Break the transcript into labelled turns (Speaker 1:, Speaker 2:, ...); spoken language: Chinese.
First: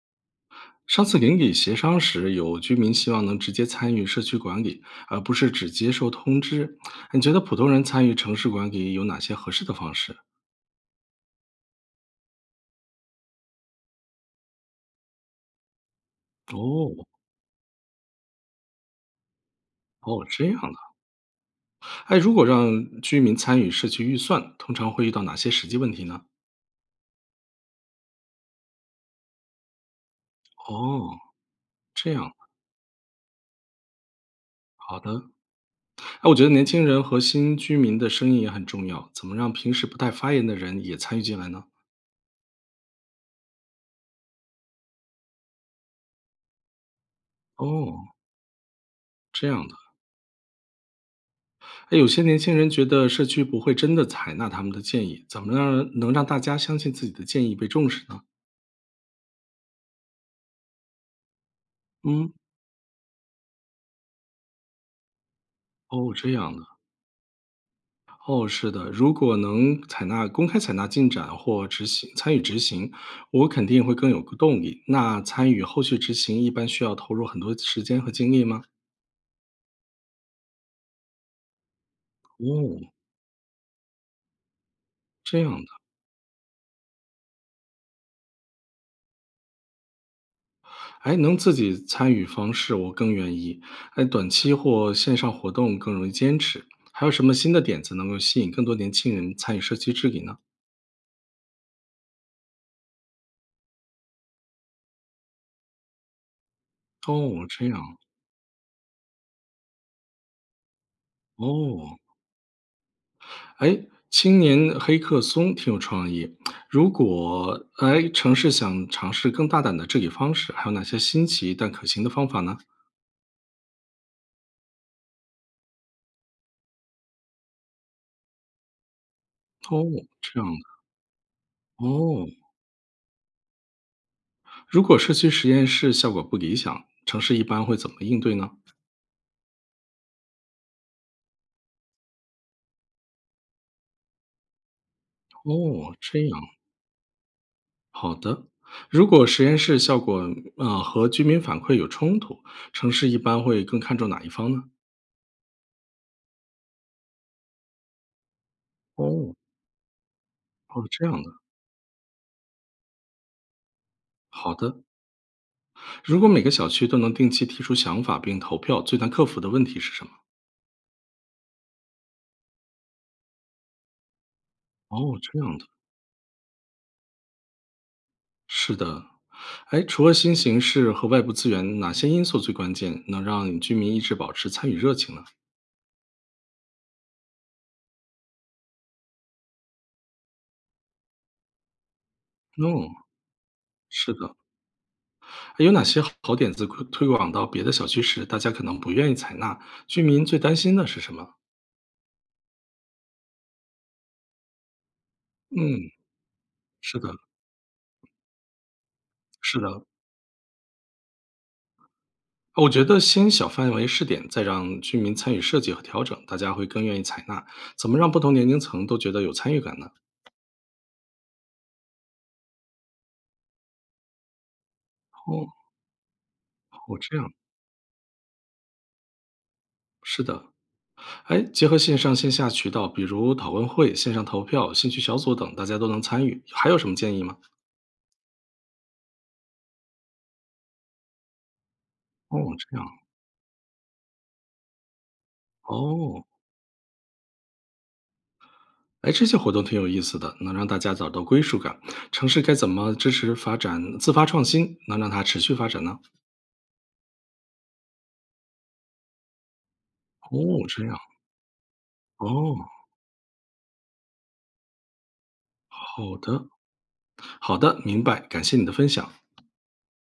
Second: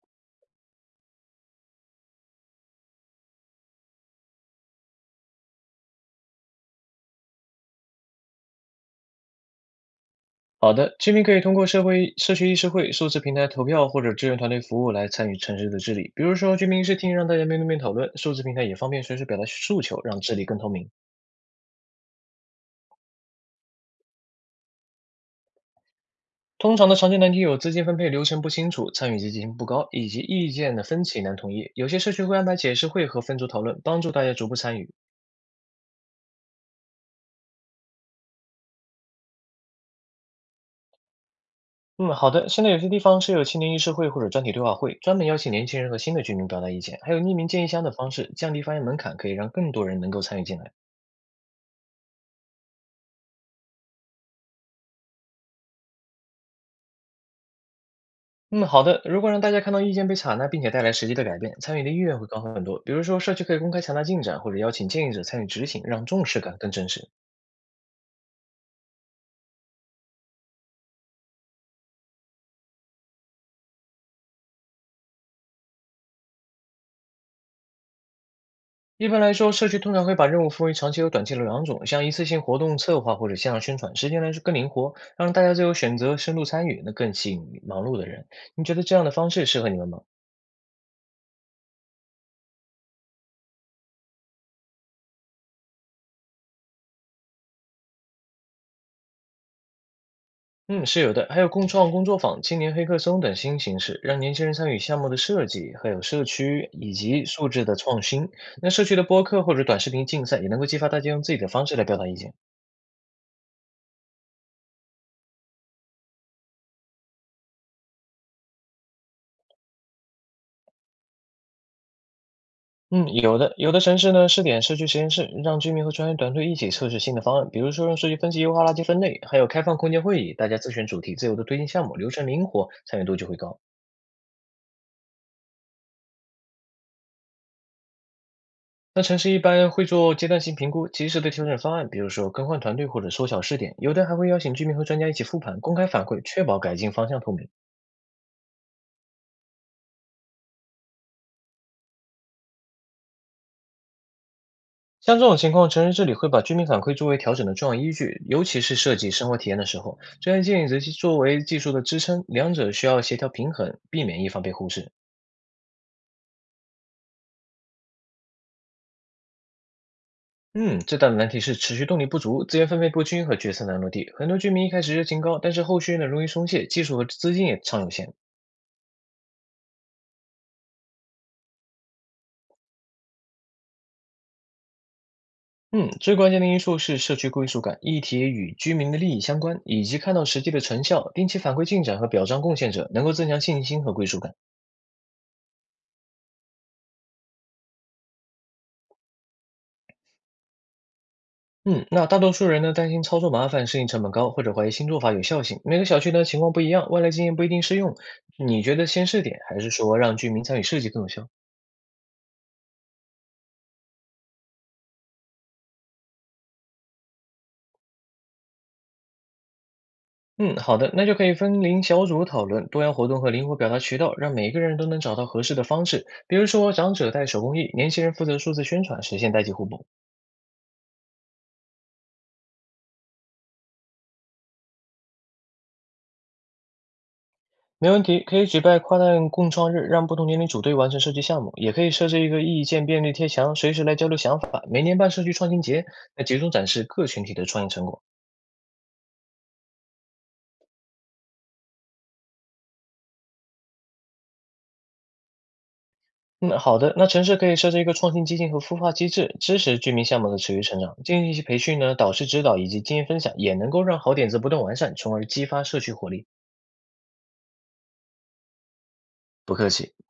Speaker 1: 上次邻里协商时，有居民希望能直接参与社区管理，而不是只接受通知。你觉得普通人参与城市管理有哪些合适的方式？
Speaker 2: 好的，居民可以通过社会社区议事会、数字平台投票或者志愿团队服务来参与城市的治理。比如说，居民议
Speaker 1: 哦
Speaker 2: 事厅让大家面对面讨论，数字平台也方便随时表达诉求，让
Speaker 1: 哦，
Speaker 2: 治理
Speaker 1: 这样
Speaker 2: 更透明。
Speaker 1: 的。哎，如果让居民参与社区预算，通常会遇到哪些实际问题呢？
Speaker 2: 通常的常见难题有资金分配流程不清楚、参与积极性不高，以及意见的分
Speaker 1: 哦，
Speaker 2: 歧难统一。有些
Speaker 1: 这
Speaker 2: 社区
Speaker 1: 样。
Speaker 2: 会安排解释会和分组讨论，帮助大家逐步参与。
Speaker 1: 好的，哎，我觉得年轻人和新居民的声音也很重要。怎么让平时不太发言的人也参与进来呢？
Speaker 2: 嗯，好的。现在有些地方设有青年议事会或者专题对话会，专门邀请年轻人和新的居民表达意见，还有匿名建议箱的
Speaker 1: 哦，
Speaker 2: 方式，降低发言门槛，可以
Speaker 1: 这
Speaker 2: 让
Speaker 1: 样
Speaker 2: 更
Speaker 1: 的。
Speaker 2: 多人能够参与进来。
Speaker 1: 哎，有些年轻人觉得社区不会真的采纳他们的建议，怎么让能让大家相信自己的建议被重视呢？
Speaker 2: 嗯，好的。如果让大家看到意见被采纳，并且带来实际的改变，参与的意愿会
Speaker 1: 嗯，
Speaker 2: 高很多。比如说，社区可以公开强调进展，或者邀请建议者参与执行，让
Speaker 1: 哦，
Speaker 2: 重
Speaker 1: 这
Speaker 2: 视
Speaker 1: 样
Speaker 2: 感
Speaker 1: 的，
Speaker 2: 更真实。
Speaker 1: 哦，是的，如果能采纳公开采纳进展或执行参与执行，我肯定会更有个动力。那参与后续执行一般需要投入很多时间和精力吗？
Speaker 2: 一般来说，社区通常会把任务分为长期和短期的两种，像一次性活动
Speaker 1: 哦，
Speaker 2: 策划或者线上宣传，时间来说更灵活，让
Speaker 1: 这
Speaker 2: 大
Speaker 1: 样
Speaker 2: 家自
Speaker 1: 的，
Speaker 2: 由选择、深度参与，那更吸引忙碌的人。你觉得这样的方式适合你们吗？
Speaker 1: 哎，能自己参与方式我更愿意。哎，短期或线上活动更容易坚持。还有什么新的点子能够吸引更多年轻人参与社区治理呢？
Speaker 2: 嗯，是有的，还有共创工作坊、青年黑客松等新形式，让年轻人参与项目的设计，还有社区以及
Speaker 1: 哦，
Speaker 2: 素质
Speaker 1: 这
Speaker 2: 的
Speaker 1: 样，
Speaker 2: 创新。那社区的播客或者短视频竞赛，也能够激发大家用自己的方式来表
Speaker 1: 哦，
Speaker 2: 达意见。
Speaker 1: 哎，青年黑客松挺有创意。如果，哎，城市想尝试更大胆的治理方式，还有哪些新奇但可行的方法呢？
Speaker 2: 嗯，有的，有的城市呢试点社区实验室，让居民和专业团队一起测试新的方案，比如说用数据分析优化垃圾分类，还有开放
Speaker 1: 哦，
Speaker 2: 空间会议，
Speaker 1: 这样
Speaker 2: 大家自
Speaker 1: 的，
Speaker 2: 选主题，自由的推进项目，流
Speaker 1: 哦，
Speaker 2: 程灵活，参与度就会高。
Speaker 1: 如果社区实验室效果不理想，城市一般会怎么应对呢？
Speaker 2: 那城市一般会做阶段性评估，及时的调整方案，比如说更换团队或者缩小试点，有的还会邀请居民和专家一起复盘，公开
Speaker 1: 哦，
Speaker 2: 反
Speaker 1: 这
Speaker 2: 馈，
Speaker 1: 样，
Speaker 2: 确保改进方向透明。
Speaker 1: 好的。如果实验室效果，和居民反馈有冲突，城市一般会更看重哪一方呢？
Speaker 2: 像这种情况，城市治理会把居民反馈作为调整的重要依据，尤其是设计生
Speaker 1: 哦，
Speaker 2: 活体验的时候，专业建议则
Speaker 1: 哦，
Speaker 2: 是
Speaker 1: 这
Speaker 2: 作
Speaker 1: 样的，
Speaker 2: 为技术的支撑，两者需要协调平衡，避免一方被
Speaker 1: 好
Speaker 2: 忽
Speaker 1: 的。
Speaker 2: 视。
Speaker 1: 如果每个小区都能定期提出想法并投票，最难克服的问题是什么？
Speaker 2: 嗯，最大的难题是持续动力不足、资源分配不均和决策难落地。很多居民一开始热
Speaker 1: 哦，
Speaker 2: 情
Speaker 1: 这
Speaker 2: 高，但
Speaker 1: 样
Speaker 2: 是
Speaker 1: 的，
Speaker 2: 后续呢容易松懈，技术和资金也常有限。
Speaker 1: 是的。哎，除了新形式和外部资源，哪些因素最关键，能让居民一直保持参与热情呢？
Speaker 2: 嗯，最关键的因素是社区归属感，议题与居民的利益相关，以及看到实际的成效，定期反馈进展和表彰贡
Speaker 1: n
Speaker 2: 献
Speaker 1: o
Speaker 2: 者，能够增强信心和归
Speaker 1: 是
Speaker 2: 属感。
Speaker 1: 的。哎有哪些好点子推广到别的小区时，大家可能不愿意采纳？居民最担心的是什么？
Speaker 2: 嗯，那大多数人呢担心操作麻烦、适应成本高，或者怀疑新做法有效性。每个
Speaker 1: 嗯，
Speaker 2: 小区呢情况不一样，
Speaker 1: 是
Speaker 2: 外来
Speaker 1: 的，
Speaker 2: 经验不一定适用。你觉得先试点，
Speaker 1: 是
Speaker 2: 还是
Speaker 1: 的。
Speaker 2: 说让居民参与设计更有效？
Speaker 1: 我觉得先小范围试点，再让居民参与设计和调整，大家会更愿意采纳。怎么让不同年龄层都觉得有参与感呢？
Speaker 2: 嗯，好的，那就可以分龄小组讨论，多样活动和灵活表达渠道，让每个人都能找到合
Speaker 1: 哦，
Speaker 2: 适的方式。比如说，长
Speaker 1: 哦，
Speaker 2: 者
Speaker 1: 这样。
Speaker 2: 带手工艺，年轻人负责数字宣传，实现代际互补。
Speaker 1: 是的，哎，结合线上线下渠道，比如讨论会、线上投票、兴趣小组等，大家都能参与。还有什么建议吗？
Speaker 2: 没问题，可以举办跨代共创日，让不同年龄组队完成设计项目，也可以设置一
Speaker 1: 哦，
Speaker 2: 个意
Speaker 1: 这样
Speaker 2: 见便利贴墙，随时来交流想法。每年办社区创新节，
Speaker 1: 哦，
Speaker 2: 那集中展示各群体的创业成果。
Speaker 1: 哎，这些活动挺有意思的，能让大家找到归属感。城市该怎么支持发展自发创新，能让它持续发展呢？
Speaker 2: 嗯，好的，那城市可以设置一个创新基金和孵化机制，支持居民项目的持
Speaker 1: 哦，
Speaker 2: 续成
Speaker 1: 这样
Speaker 2: 长。进行一些培训呢，导师指
Speaker 1: 哦，
Speaker 2: 导以及经验分享，也能够让好点子不断完善，从而激发社区活
Speaker 1: 好
Speaker 2: 力。
Speaker 1: 的，好的，明白，感谢你的分享。
Speaker 2: 不客气。